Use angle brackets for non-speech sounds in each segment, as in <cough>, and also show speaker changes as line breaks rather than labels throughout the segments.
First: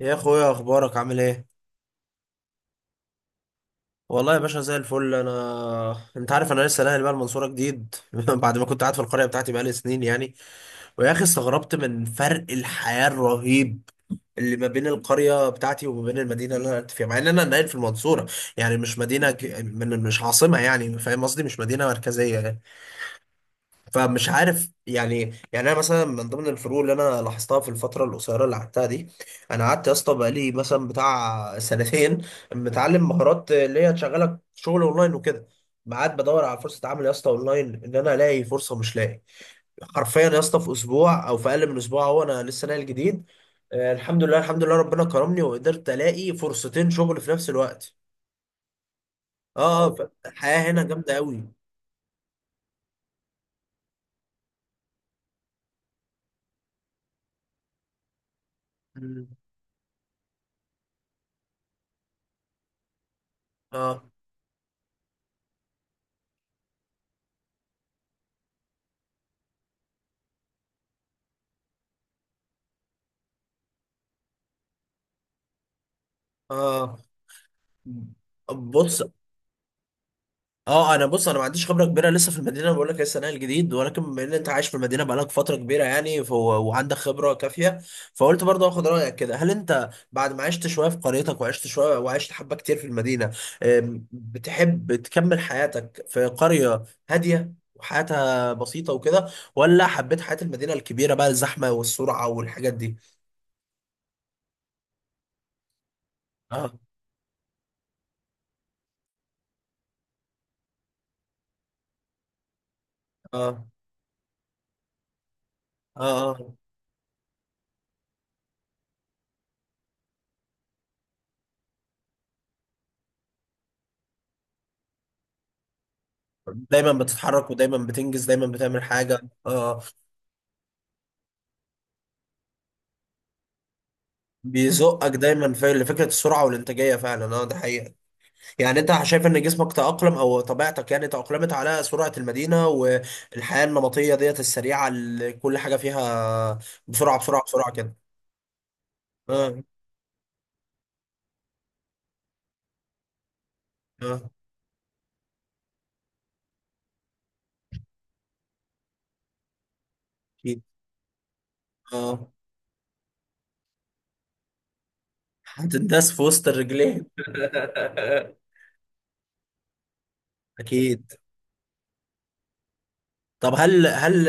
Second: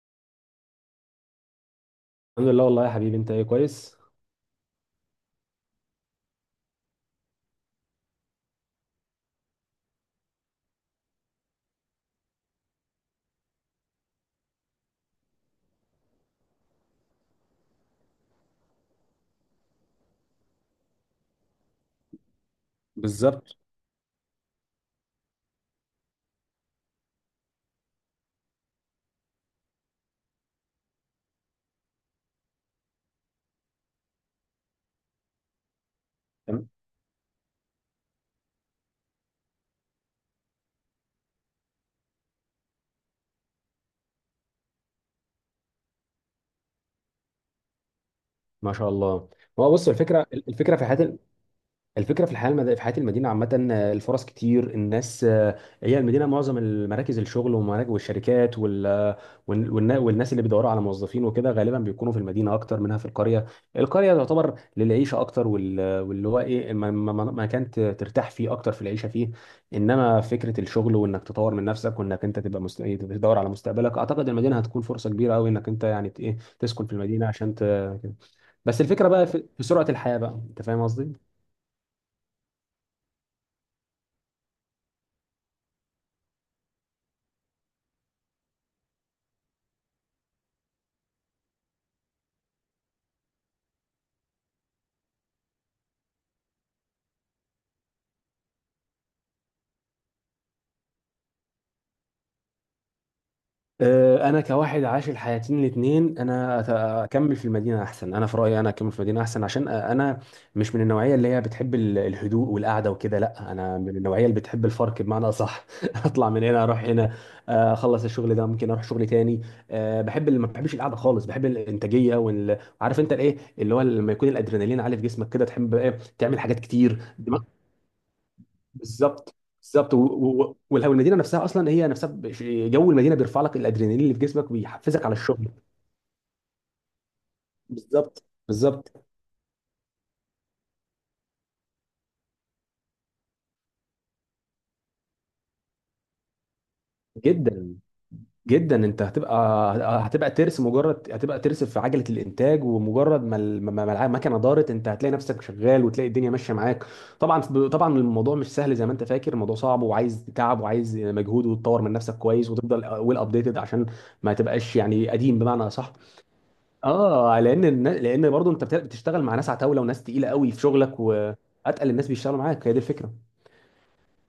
يا اخويا، اخبارك عامل ايه؟
الحمد لله، والله يا حبيبي، انت ايه؟ كويس.
والله يا باشا زي الفل، انت عارف انا لسه ناقل بقى المنصوره جديد <laughs> بعد ما كنت قاعد في القريه بتاعتي بقالي سنين يعني. ويا اخي استغربت من فرق الحياه الرهيب اللي ما بين القريه بتاعتي وما بين المدينه اللي انا قاعد فيها، مع ان انا ناقل في المنصوره. يعني مش مدينه مش عاصمه، يعني فاهم قصدي، مش مدينه مركزيه.
بالظبط.
فمش عارف يعني. يعني انا مثلا من ضمن الفروق اللي انا لاحظتها في الفتره القصيره اللي قعدتها دي، انا قعدت يا اسطى بقالي مثلا بتاع سنتين متعلم مهارات اللي هي تشغلك شغل اونلاين وكده. ما قعدت بدور على
تمام.
فرصه عمل يا اسطى اونلاين، ان انا الاقي فرصه، مش لاقي. حرفيا يا اسطى في اسبوع او في اقل من اسبوع، هو انا لسه ناقل جديد. آه، الحمد لله الحمد لله، ربنا كرمني وقدرت الاقي فرصتين شغل في نفس الوقت.
ما شاء الله. ما هو
اه
بص،
اه،
الفكره
الحياه هنا
في
جامده
حياه،
قوي.
الفكره في الحياه في حياه المدينه عامه، الفرص كتير، الناس هي المدينه معظم المراكز الشغل ومراكز والشركات
مم.
والناس اللي بيدوروا على موظفين وكده غالبا بيكونوا في المدينه اكتر منها في القريه.
اه
القريه تعتبر للعيشه اكتر، واللي هو ايه ما كانت ترتاح فيه اكتر في العيشه فيه. انما فكره الشغل وانك تطور من نفسك، وانك انت تبقى مست... إيه، تدور على مستقبلك. اعتقد المدينه هتكون فرصه كبيره قوي انك انت يعني ت- ايه تسكن في
اه.
المدينه عشان كده. بس
بص.
الفكره بقى في سرعه الحياه بقى، انت فاهم
اه، انا
قصدي؟
بص، انا ما عنديش خبره كبيره لسه في المدينه، بقول لك لسه نقل جديد، ولكن بما ان انت عايش في المدينه بقالك فتره كبيره يعني، فهو وعندك خبره كافيه، فقلت برضه اخد رايك كده. هل انت بعد ما عشت شويه في قريتك وعشت شويه وعشت حبه كتير في المدينه، بتحب تكمل حياتك في قريه هاديه وحياتها بسيطه وكده، ولا حبيت حياه المدينه الكبيره بقى، الزحمه والسرعه والحاجات دي؟
انا كواحد عايش الحياتين الاثنين، انا
اه
اكمل في المدينه احسن. انا في رايي، انا اكمل في المدينه احسن عشان انا مش من النوعيه اللي هي بتحب الهدوء والقعده وكده. لا
اه
انا من النوعيه اللي بتحب الفرق، بمعنى اصح
اه
<laughs> اطلع من
اه.
هنا اروح هنا. اخلص الشغل ده ممكن اروح شغل تاني. بحب، اللي ما بحبش القعده خالص، بحب الانتاجيه وعارف انت الايه اللي هو لما يكون الادرينالين عالي في جسمك كده تحب بقى إيه؟ تعمل حاجات
دايما
كتير.
بتتحرك ودايما بتنجز، دايما بتعمل حاجه.
بالظبط.
اه آه.
بالظبط. ولو المدينه نفسها اصلا، هي نفسها جو المدينه بيرفع لك الادرينالين اللي في جسمك بيحفزك
بيزقك
على الشغل.
دايما في فكره السرعه والانتاجيه، فعلا اه، ده حقيقه.
بالظبط.
يعني
بالظبط.
انت شايف ان جسمك تاقلم، او طبيعتك يعني تاقلمت على سرعه المدينه والحياه النمطيه ديت السريعه اللي كل حاجه فيها بسرعه بسرعه بسرعه
جدا.
كده؟
جدا انت
اه
هتبقى ترس، مجرد هتبقى ترس في عجله الانتاج. ومجرد ما
اه.
المكنه دارت انت هتلاقي نفسك شغال وتلاقي الدنيا ماشيه معاك. طبعا. طبعا الموضوع مش سهل زي ما انت فاكر، الموضوع صعب وعايز تعب
اكيد.
وعايز مجهود، وتطور من نفسك
اه.
كويس وتفضل ويل ابديتد عشان ما تبقاش يعني قديم، بمعنى صح.
هتنداس في وسط الرجلين <laughs>
اه، لان برضه انت بتشتغل مع ناس عتاوله وناس تقيله قوي في شغلك،
اكيد.
واتقل الناس بيشتغلوا معاك، هي دي الفكره.
طب هل هل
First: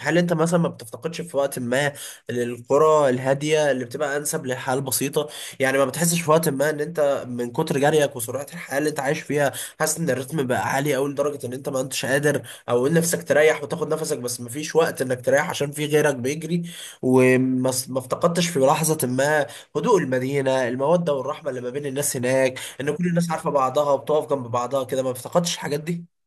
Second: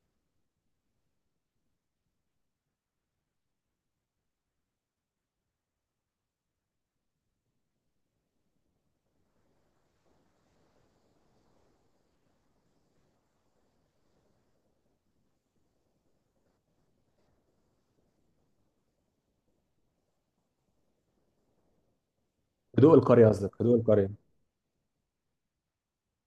هل انت مثلا ما بتفتقدش في وقت ما للقرى الهاديه اللي بتبقى انسب للحياه البسيطه؟ يعني ما بتحسش في وقت ما ان انت من كتر جريك وسرعه الحياه اللي انت عايش فيها، حاسس ان الريتم بقى عالي قوي لدرجه ان انت ما انتش قادر، او ان نفسك تريح وتاخد نفسك بس ما فيش وقت انك تريح عشان في غيرك بيجري؟ وما س- ما افتقدتش في لحظه ما هدوء المدينه، الموده والرحمه اللي ما بين الناس هناك،
هدوء
ان كل
القريه؟
الناس عارفه
قصدك هدوء
بعضها
القريه.
وبتقف جنب بعضها كده؟ ما افتقدتش الحاجات دي؟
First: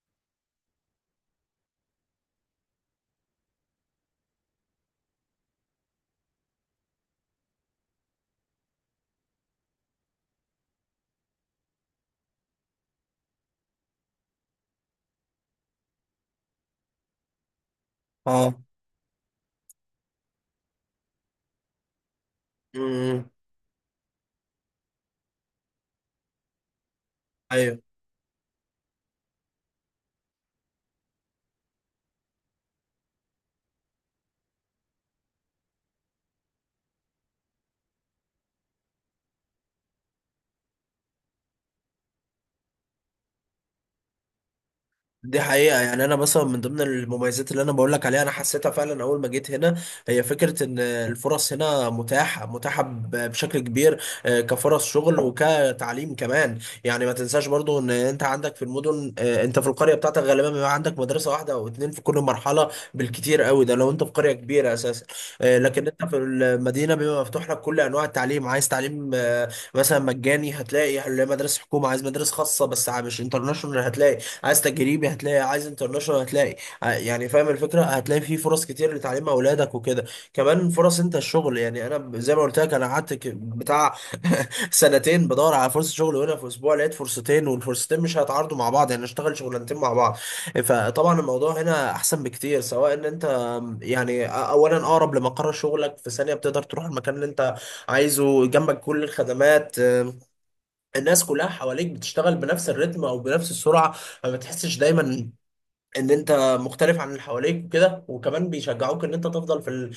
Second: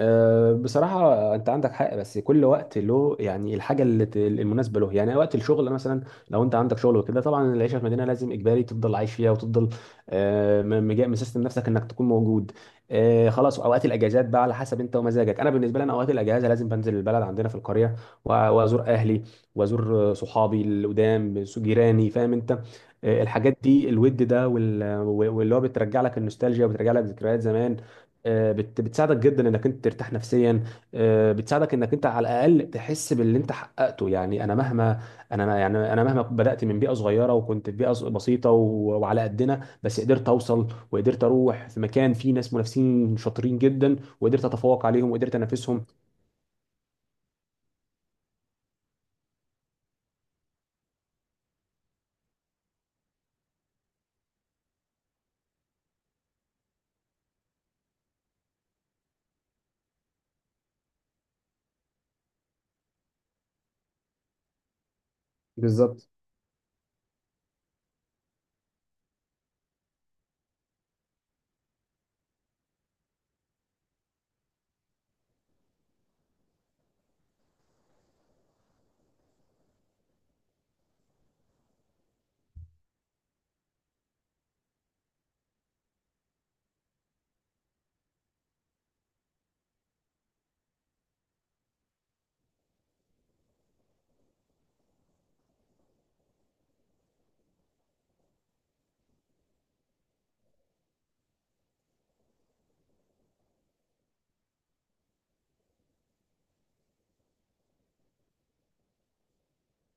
بصراحة أنت عندك حق. بس كل وقت له، يعني الحاجة اللي المناسبة له. يعني وقت الشغل مثلا، لو أنت عندك شغل وكده، طبعا العيشة في مدينة لازم إجباري تفضل عايش فيها وتفضل، مسيستم نفسك إنك تكون موجود. خلاص أوقات الأجازات بقى على حسب أنت ومزاجك. أنا بالنسبة لي، أنا أوقات الأجازة لازم بنزل البلد عندنا في القرية
اه.
وأزور أهلي، وأزور صحابي القدام، جيراني، فاهم أنت.
امم.
الحاجات دي، الود ده واللي هو بترجع لك النوستالجيا وبترجع لك ذكريات زمان،
أيوه.
بتساعدك جدا انك انت ترتاح نفسيا. بتساعدك انك انت على الاقل تحس باللي انت حققته. يعني انا مهما، انا يعني انا مهما بدات من بيئه صغيره وكنت في بيئه بسيطه وعلى قدنا، بس قدرت اوصل وقدرت اروح في مكان فيه ناس منافسين شاطرين جدا. وقدرت اتفوق عليهم وقدرت
دي حقيقة،
انافسهم.
يعني أنا مثلا من ضمن المميزات اللي أنا بقول لك عليها أنا حسيتها فعلا أول ما جيت هنا، هي فكرة إن الفرص هنا متاحة متاحة بشكل كبير، كفرص شغل وكتعليم كمان. يعني ما تنساش برضو إن أنت عندك في المدن، أنت في القرية بتاعتك غالبا بيبقى عندك مدرسة واحدة أو اتنين في كل مرحلة بالكتير قوي، ده لو أنت في قرية كبيرة أساسا. لكن أنت
بالظبط.
في المدينة بيبقى مفتوح لك كل أنواع التعليم. عايز تعليم مثلا مجاني، هتلاقي مدارس حكومة. عايز مدارس خاصة بس مش انترناشونال، هتلاقي. عايز تجريبي هتلاقي، عايز انترناشونال هتلاقي. يعني فاهم الفكره، هتلاقي فيه فرص كتير لتعليم اولادك وكده. كمان فرص انت الشغل، يعني انا زي ما قلت لك انا قعدت بتاع سنتين بدور على فرصه شغل، وهنا في اسبوع لقيت فرصتين، والفرصتين مش هيتعارضوا مع بعض يعني، اشتغل شغلانتين مع بعض. فطبعا الموضوع هنا احسن بكتير، سواء ان انت يعني، اولا اقرب لمقر شغلك، في ثانيه بتقدر تروح المكان اللي انت عايزه، جنبك كل الخدمات، الناس كلها حواليك بتشتغل بنفس الريتم او بنفس السرعه، ما بتحسش دايما ان انت مختلف عن اللي حواليك وكده، وكمان بيشجعوك ان انت تفضل في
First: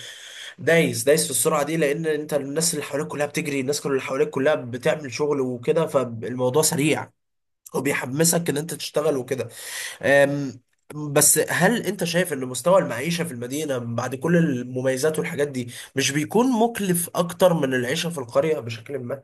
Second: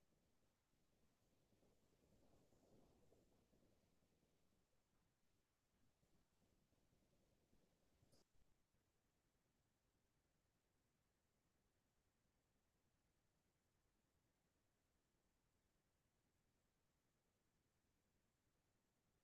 دايس دايس في السرعه دي، لان انت الناس اللي حواليك كلها بتجري، الناس كل اللي حواليك كلها بتعمل شغل وكده، فالموضوع سريع وبيحمسك ان انت تشتغل وكده. أم، بس هل انت شايف ان مستوى المعيشه في المدينه بعد كل المميزات والحاجات دي مش بيكون مكلف اكتر من العيشه في القريه بشكل ما؟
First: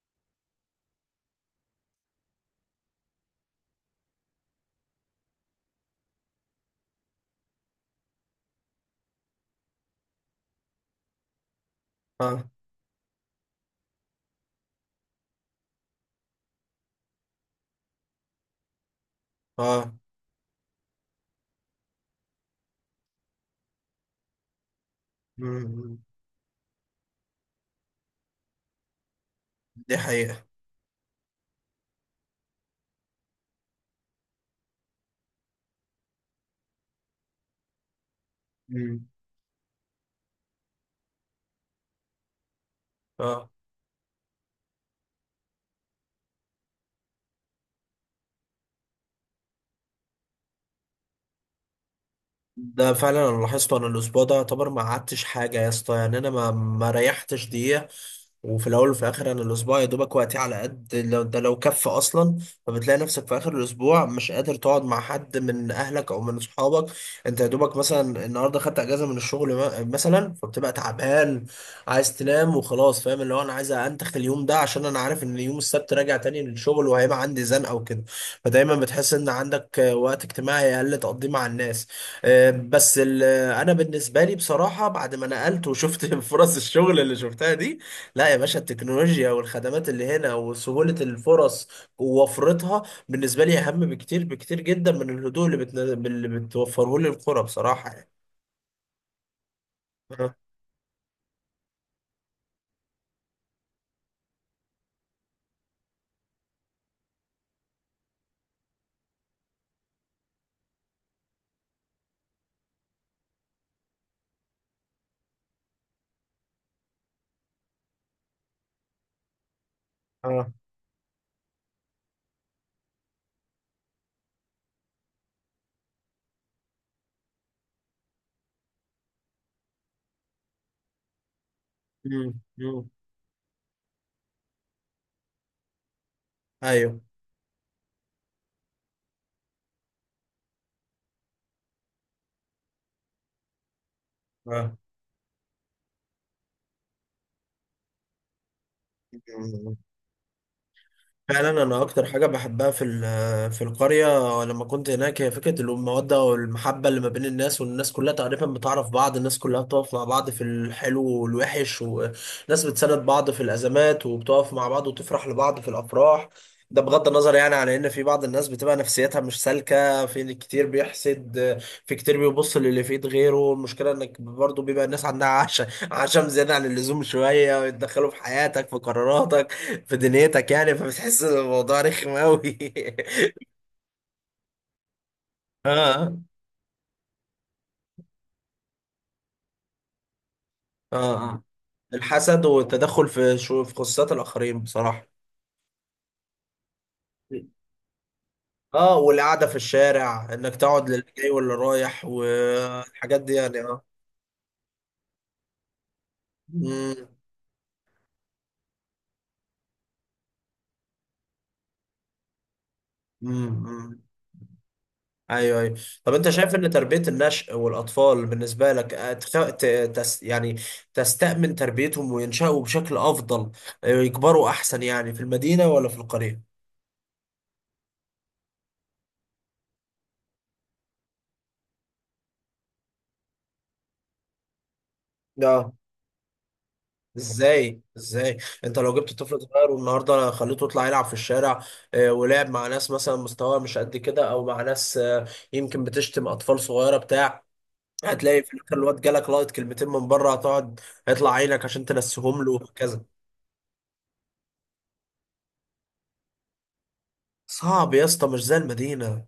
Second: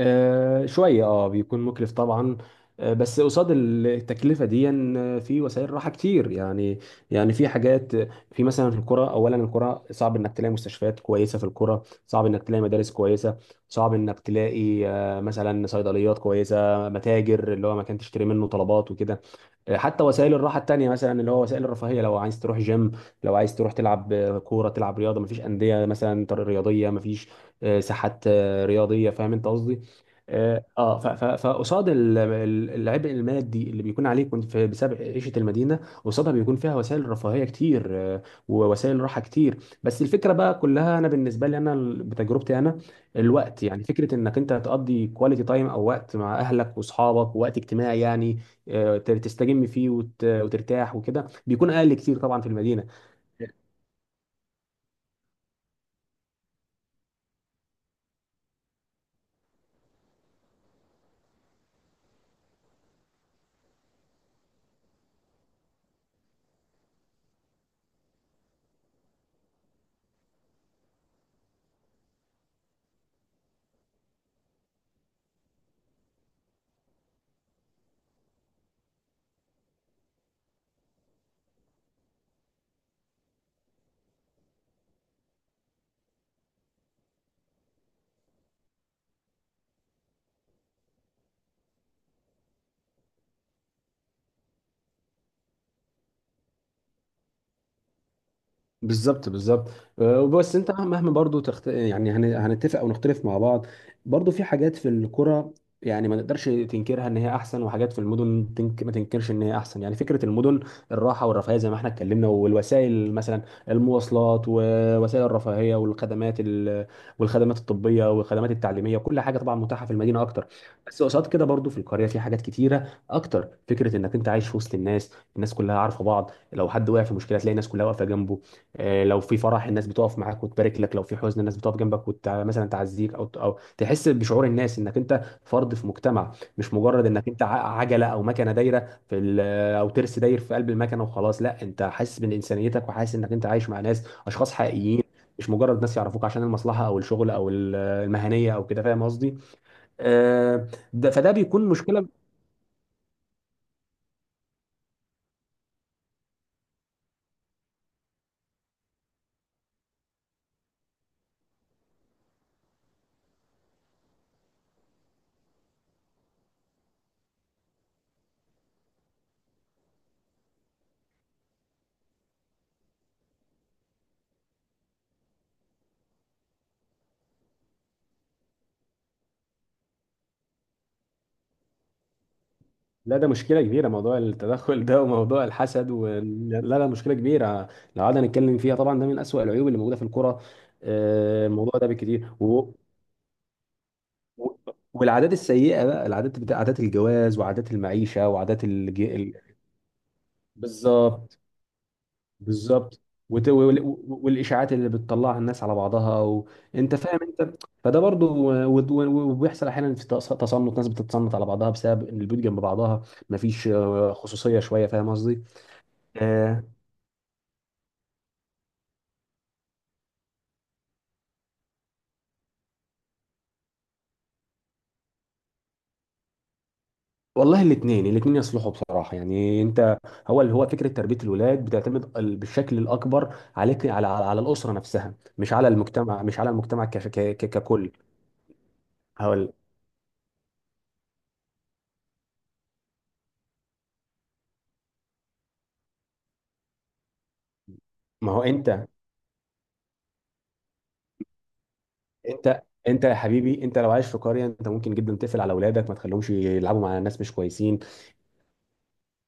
شوية، بيكون مكلف طبعا. بس قصاد التكلفة دي، في وسائل راحة كتير يعني. يعني في حاجات، في مثلا الكرة. أولا الكرة صعب إنك تلاقي مستشفيات كويسة. في الكرة صعب إنك
اه
تلاقي مدارس كويسة. صعب إنك تلاقي مثلا صيدليات كويسة، متاجر اللي هو مكان تشتري منه طلبات وكده.
اه.
حتى وسائل الراحه التانيه، مثلا اللي هو وسائل الرفاهيه، لو عايز تروح جيم، لو عايز تروح تلعب كوره، تلعب رياضه، مفيش انديه
مم.
مثلا رياضيه، مفيش ساحات رياضيه، فاهم انت قصدي.
دي حقيقه.
اه. فقصاد العبء المادي اللي بيكون عليك وانت بسبب عيشه المدينه، قصادها بيكون فيها وسائل رفاهيه كتير، آه، ووسائل
امم.
راحه كتير. بس الفكره بقى كلها، انا بالنسبه لي، انا بتجربتي انا،
اه،
الوقت، يعني فكره انك انت تقضي كواليتي تايم او وقت مع اهلك واصحابك ووقت اجتماعي يعني، تستجم فيه وترتاح وكده، بيكون اقل كتير طبعا في المدينه.
ده فعلا انا لاحظته. انا الاسبوع ده يعتبر ما قعدتش حاجه يا اسطى، يعني انا ما ريحتش دقيقه، وفي الاول وفي الاخر انا الاسبوع يا دوبك وقتي على قد لو ده، لو كف اصلا. فبتلاقي نفسك في اخر الاسبوع مش قادر تقعد مع حد من اهلك او من اصحابك. انت يا دوبك مثلا النهارده خدت اجازه من الشغل، مثلا فبتبقى تعبان عايز تنام وخلاص، فاهم، اللي هو انا عايز انتخ اليوم ده عشان انا عارف ان يوم السبت راجع تاني للشغل وهيبقى عندي زنقه وكده. فدايما بتحس ان عندك وقت اجتماعي اقل تقضيه مع الناس. بس انا بالنسبه لي بصراحه بعد ما نقلت وشفت <laughs> فرص الشغل اللي شفتها دي، لا يا باشا، التكنولوجيا والخدمات اللي هنا وسهوله الفرص ووفرتها بالنسبه لي اهم بكتير، بكتير جدا من الهدوء اللي بتن... اللي بتوفره لي القرى بصراحه يعني.
بالظبط. بالظبط.
اه
بس انت مهما برضو يعني هنتفق او نختلف مع بعض، برضو في حاجات في الكرة يعني ما نقدرش تنكرها ان هي احسن. وحاجات في المدن ما تنكرش ان هي احسن، يعني فكرة المدن، الراحة والرفاهية زي ما احنا اتكلمنا، والوسائل، مثلا المواصلات ووسائل الرفاهية والخدمات الطبية والخدمات التعليمية، كل حاجة طبعا متاحة في المدينة اكتر.
اه.
بس قصاد كده برضو في القرية في حاجات كتيرة اكتر. فكرة انك انت عايش في وسط الناس، الناس كلها عارفة بعض، لو حد وقع في مشكلة تلاقي الناس كلها واقفة جنبه. لو في فرح الناس بتقف معاك وتبارك لك. لو في حزن الناس بتقف جنبك
مم،
ومثلا
مم.
تعزيك او تحس بشعور الناس انك انت فرد في مجتمع. مش
ايوه.
مجرد انك انت عجله او مكنه دايره او ترس داير في قلب المكنه وخلاص. لا انت حاسس من انسانيتك وحاسس انك انت عايش مع ناس، اشخاص
اه،
حقيقيين. مش مجرد ناس يعرفوك عشان المصلحه او الشغل المهنيه او كده، فاهم قصدي. آه، ده فده
فعلا
بيكون
انا اكتر
مشكله.
حاجه بحبها في في القريه لما كنت هناك، هي فكره الموده والمحبه اللي ما بين الناس، والناس كلها تقريبا بتعرف بعض، الناس كلها بتقف مع بعض في الحلو والوحش، وناس بتساند بعض في الازمات وبتقف مع بعض وتفرح لبعض في الافراح. ده بغض النظر يعني على ان في بعض الناس بتبقى نفسيتها مش سالكه، في كتير بيحسد، في كتير بيبص للي في ايد غيره. المشكله انك برضه بيبقى الناس عندها عشم، عشم زياده عن اللزوم شويه، ويتدخلوا في حياتك، في قراراتك، في دنيتك، يعني فبتحس ان الموضوع رخم قوي
لا ده
<laughs>
مشكلة كبيرة، موضوع التدخل ده وموضوع الحسد
اه
لا، لا، مشكلة كبيرة. لو قعدنا نتكلم فيها طبعا ده من أسوأ العيوب اللي موجودة في الكرة.
اه اه.
الموضوع ده بكتير
الحسد والتدخل في شو، في خصوصيات
و...
الاخرين بصراحه.
والعادات السيئة بقى، العادات بتاع عادات الجواز وعادات المعيشة
اه، والقعده في الشارع، انك تقعد للي جاي
بالظبط.
واللي رايح
بالظبط.
والحاجات دي
وت...
يعني،
وال...
اه.
والإشاعات اللي بتطلعها الناس على بعضها أنت
مم.
فاهم أنت. فده برضو وبيحصل أحيانا في تصنت، ناس بتتصنت على بعضها بسبب إن البيوت جنب بعضها.
مم.
مفيش
مم.
خصوصية شوية، فاهم قصدي؟
ايوه ايوه. طب انت شايف
آه،
ان تربيه النشء والاطفال بالنسبه لك يعني تستأمن تربيتهم وينشأوا بشكل افضل، يكبروا احسن يعني، في المدينه ولا في القريه؟
والله الاثنين الاثنين يصلحوا بصراحه، يعني انت، هو اللي هو فكره تربيه الولاد بتعتمد بالشكل الاكبر عليك، على الاسره نفسها، مش على
اه.
المجتمع،
ازاي
ككل.
ازاي؟ انت لو جبت طفل
هقول.
صغير والنهارده خليته يطلع يلعب في الشارع، ولعب مع ناس مثلا مستواه مش قد كده، او مع ناس يمكن بتشتم، اطفال صغيره بتاع،
ما
هتلاقي
هو
في الاخر الواد جالك لايت كلمتين من بره، هتقعد هيطلع عينك عشان تنسيهم له وهكذا.
انت يا حبيبي، انت لو عايش في قريه انت ممكن جدا تقفل على اولادك ما تخليهمش يلعبوا مع ناس مش كويسين.
صعب يا اسطى مش زي المدينه.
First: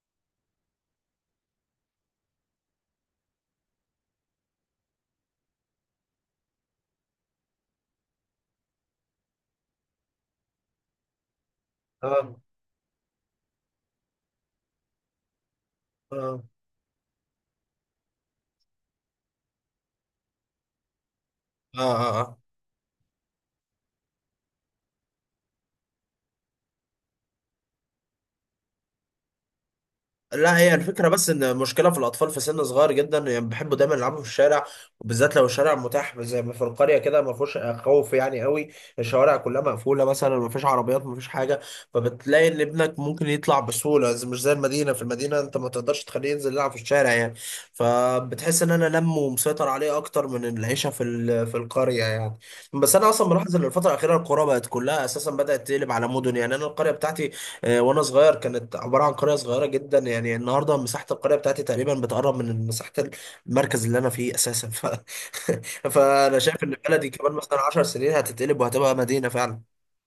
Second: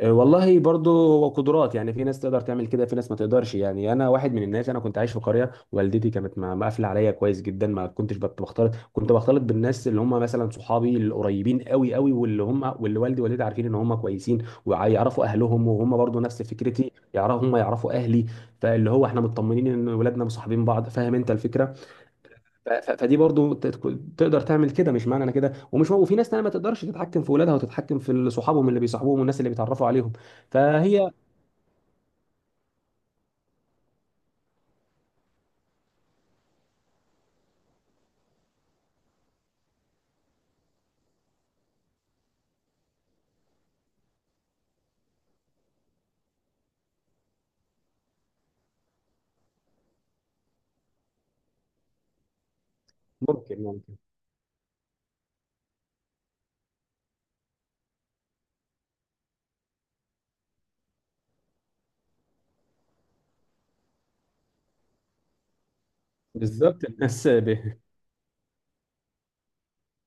والله برضو قدرات، يعني في ناس تقدر تعمل كده في ناس ما تقدرش. يعني انا واحد من الناس، انا كنت عايش في قريه والدتي كانت مقفله عليا كويس جدا، ما كنتش بختلط، كنت بختلط بالناس اللي هم مثلا صحابي القريبين قوي قوي،
اه
واللي والدي ووالدتي عارفين ان هم كويسين، ويعرفوا اهلهم وهم برضو
اه
نفس فكرتي، يعرفوا هم يعرفوا اهلي. فاللي هو احنا مطمنين ان ولادنا مصاحبين بعض، فاهم انت الفكره.
اه اه، آه.
فدي برضو تقدر تعمل كده. مش معنى انا كده ومش هو، وفي ناس تانية ما تقدرش تتحكم في ولادها وتتحكم في صحابهم اللي بيصاحبوهم والناس اللي بيتعرفوا عليهم.
لا، هي الفكرة
فهي.
بس إن المشكلة في الأطفال في سن صغير جدا يعني بيحبوا دايما يلعبوا في الشارع، وبالذات لو الشارع متاح زي ما في القرية كده، ما فيهوش خوف يعني قوي، الشوارع كلها مقفولة مثلا، ما فيش عربيات ما فيش حاجة. فبتلاقي إن ابنك ممكن يطلع بسهولة، زي، مش زي المدينة. في المدينة أنت ما تقدرش تخليه ينزل يلعب في الشارع يعني، فبتحس إن أنا لم ومسيطر عليه أكتر من العيشة في في القرية يعني. بس أنا أصلا ملاحظ
ممكن.
إن الفترة
ممكن.
الأخيرة القرى بقت كلها أساسا بدأت تقلب على مدن. يعني أنا القرية بتاعتي وانا صغير كانت عباره عن قريه صغيره جدا، يعني النهارده مساحه القريه بتاعتي تقريبا بتقرب من مساحه المركز اللي انا فيه اساسا. <laughs> فانا شايف ان
بالظبط.
بلدي
الناس
كمان مثلا 10 سنين هتتقلب وهتبقى مدينه فعلا.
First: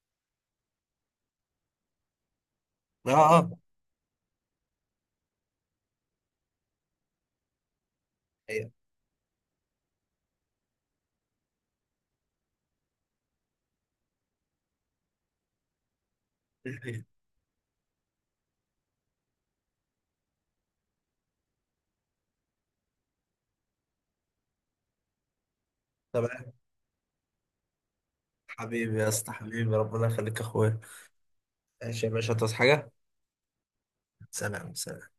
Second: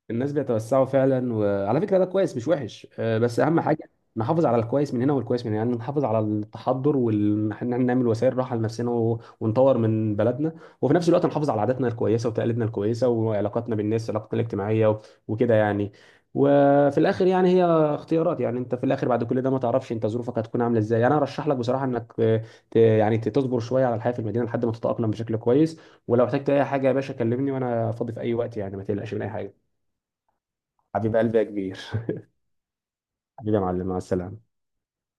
الناس بيتوسعوا فعلا. وعلى فكره ده كويس مش وحش،
اه
بس
اه.
اهم حاجه نحافظ على الكويس من هنا والكويس من هنا. يعني نحافظ على التحضر، وان احنا نعمل وسائل راحه
هي-
لنفسنا ونطور من بلدنا، وفي نفس الوقت نحافظ على عاداتنا الكويسه وتقاليدنا الكويسه وعلاقاتنا بالناس، علاقتنا الاجتماعيه وكده يعني.
<laughs>
وفي
هي.
الاخر يعني هي اختيارات. يعني انت في الاخر بعد كل ده ما تعرفش انت ظروفك هتكون عامله ازاي. انا ارشح لك بصراحه انك، يعني تصبر شويه على الحياه في المدينه لحد ما تتاقلم بشكل كويس. ولو احتجت
تمام.
اي حاجه يا باشا كلمني، وانا فاضي في اي وقت، يعني ما
حبيبي يا
تقلقش من اي
اسطى،
حاجه.
حبيبي ربنا يخليك يا اخويا.
حبيب قلبي يا كبير.
ماشي يا
<laughs>
باشا، تصحى حاجه.
حبيبي يا معلم، مع السلامة.
سلام سلام.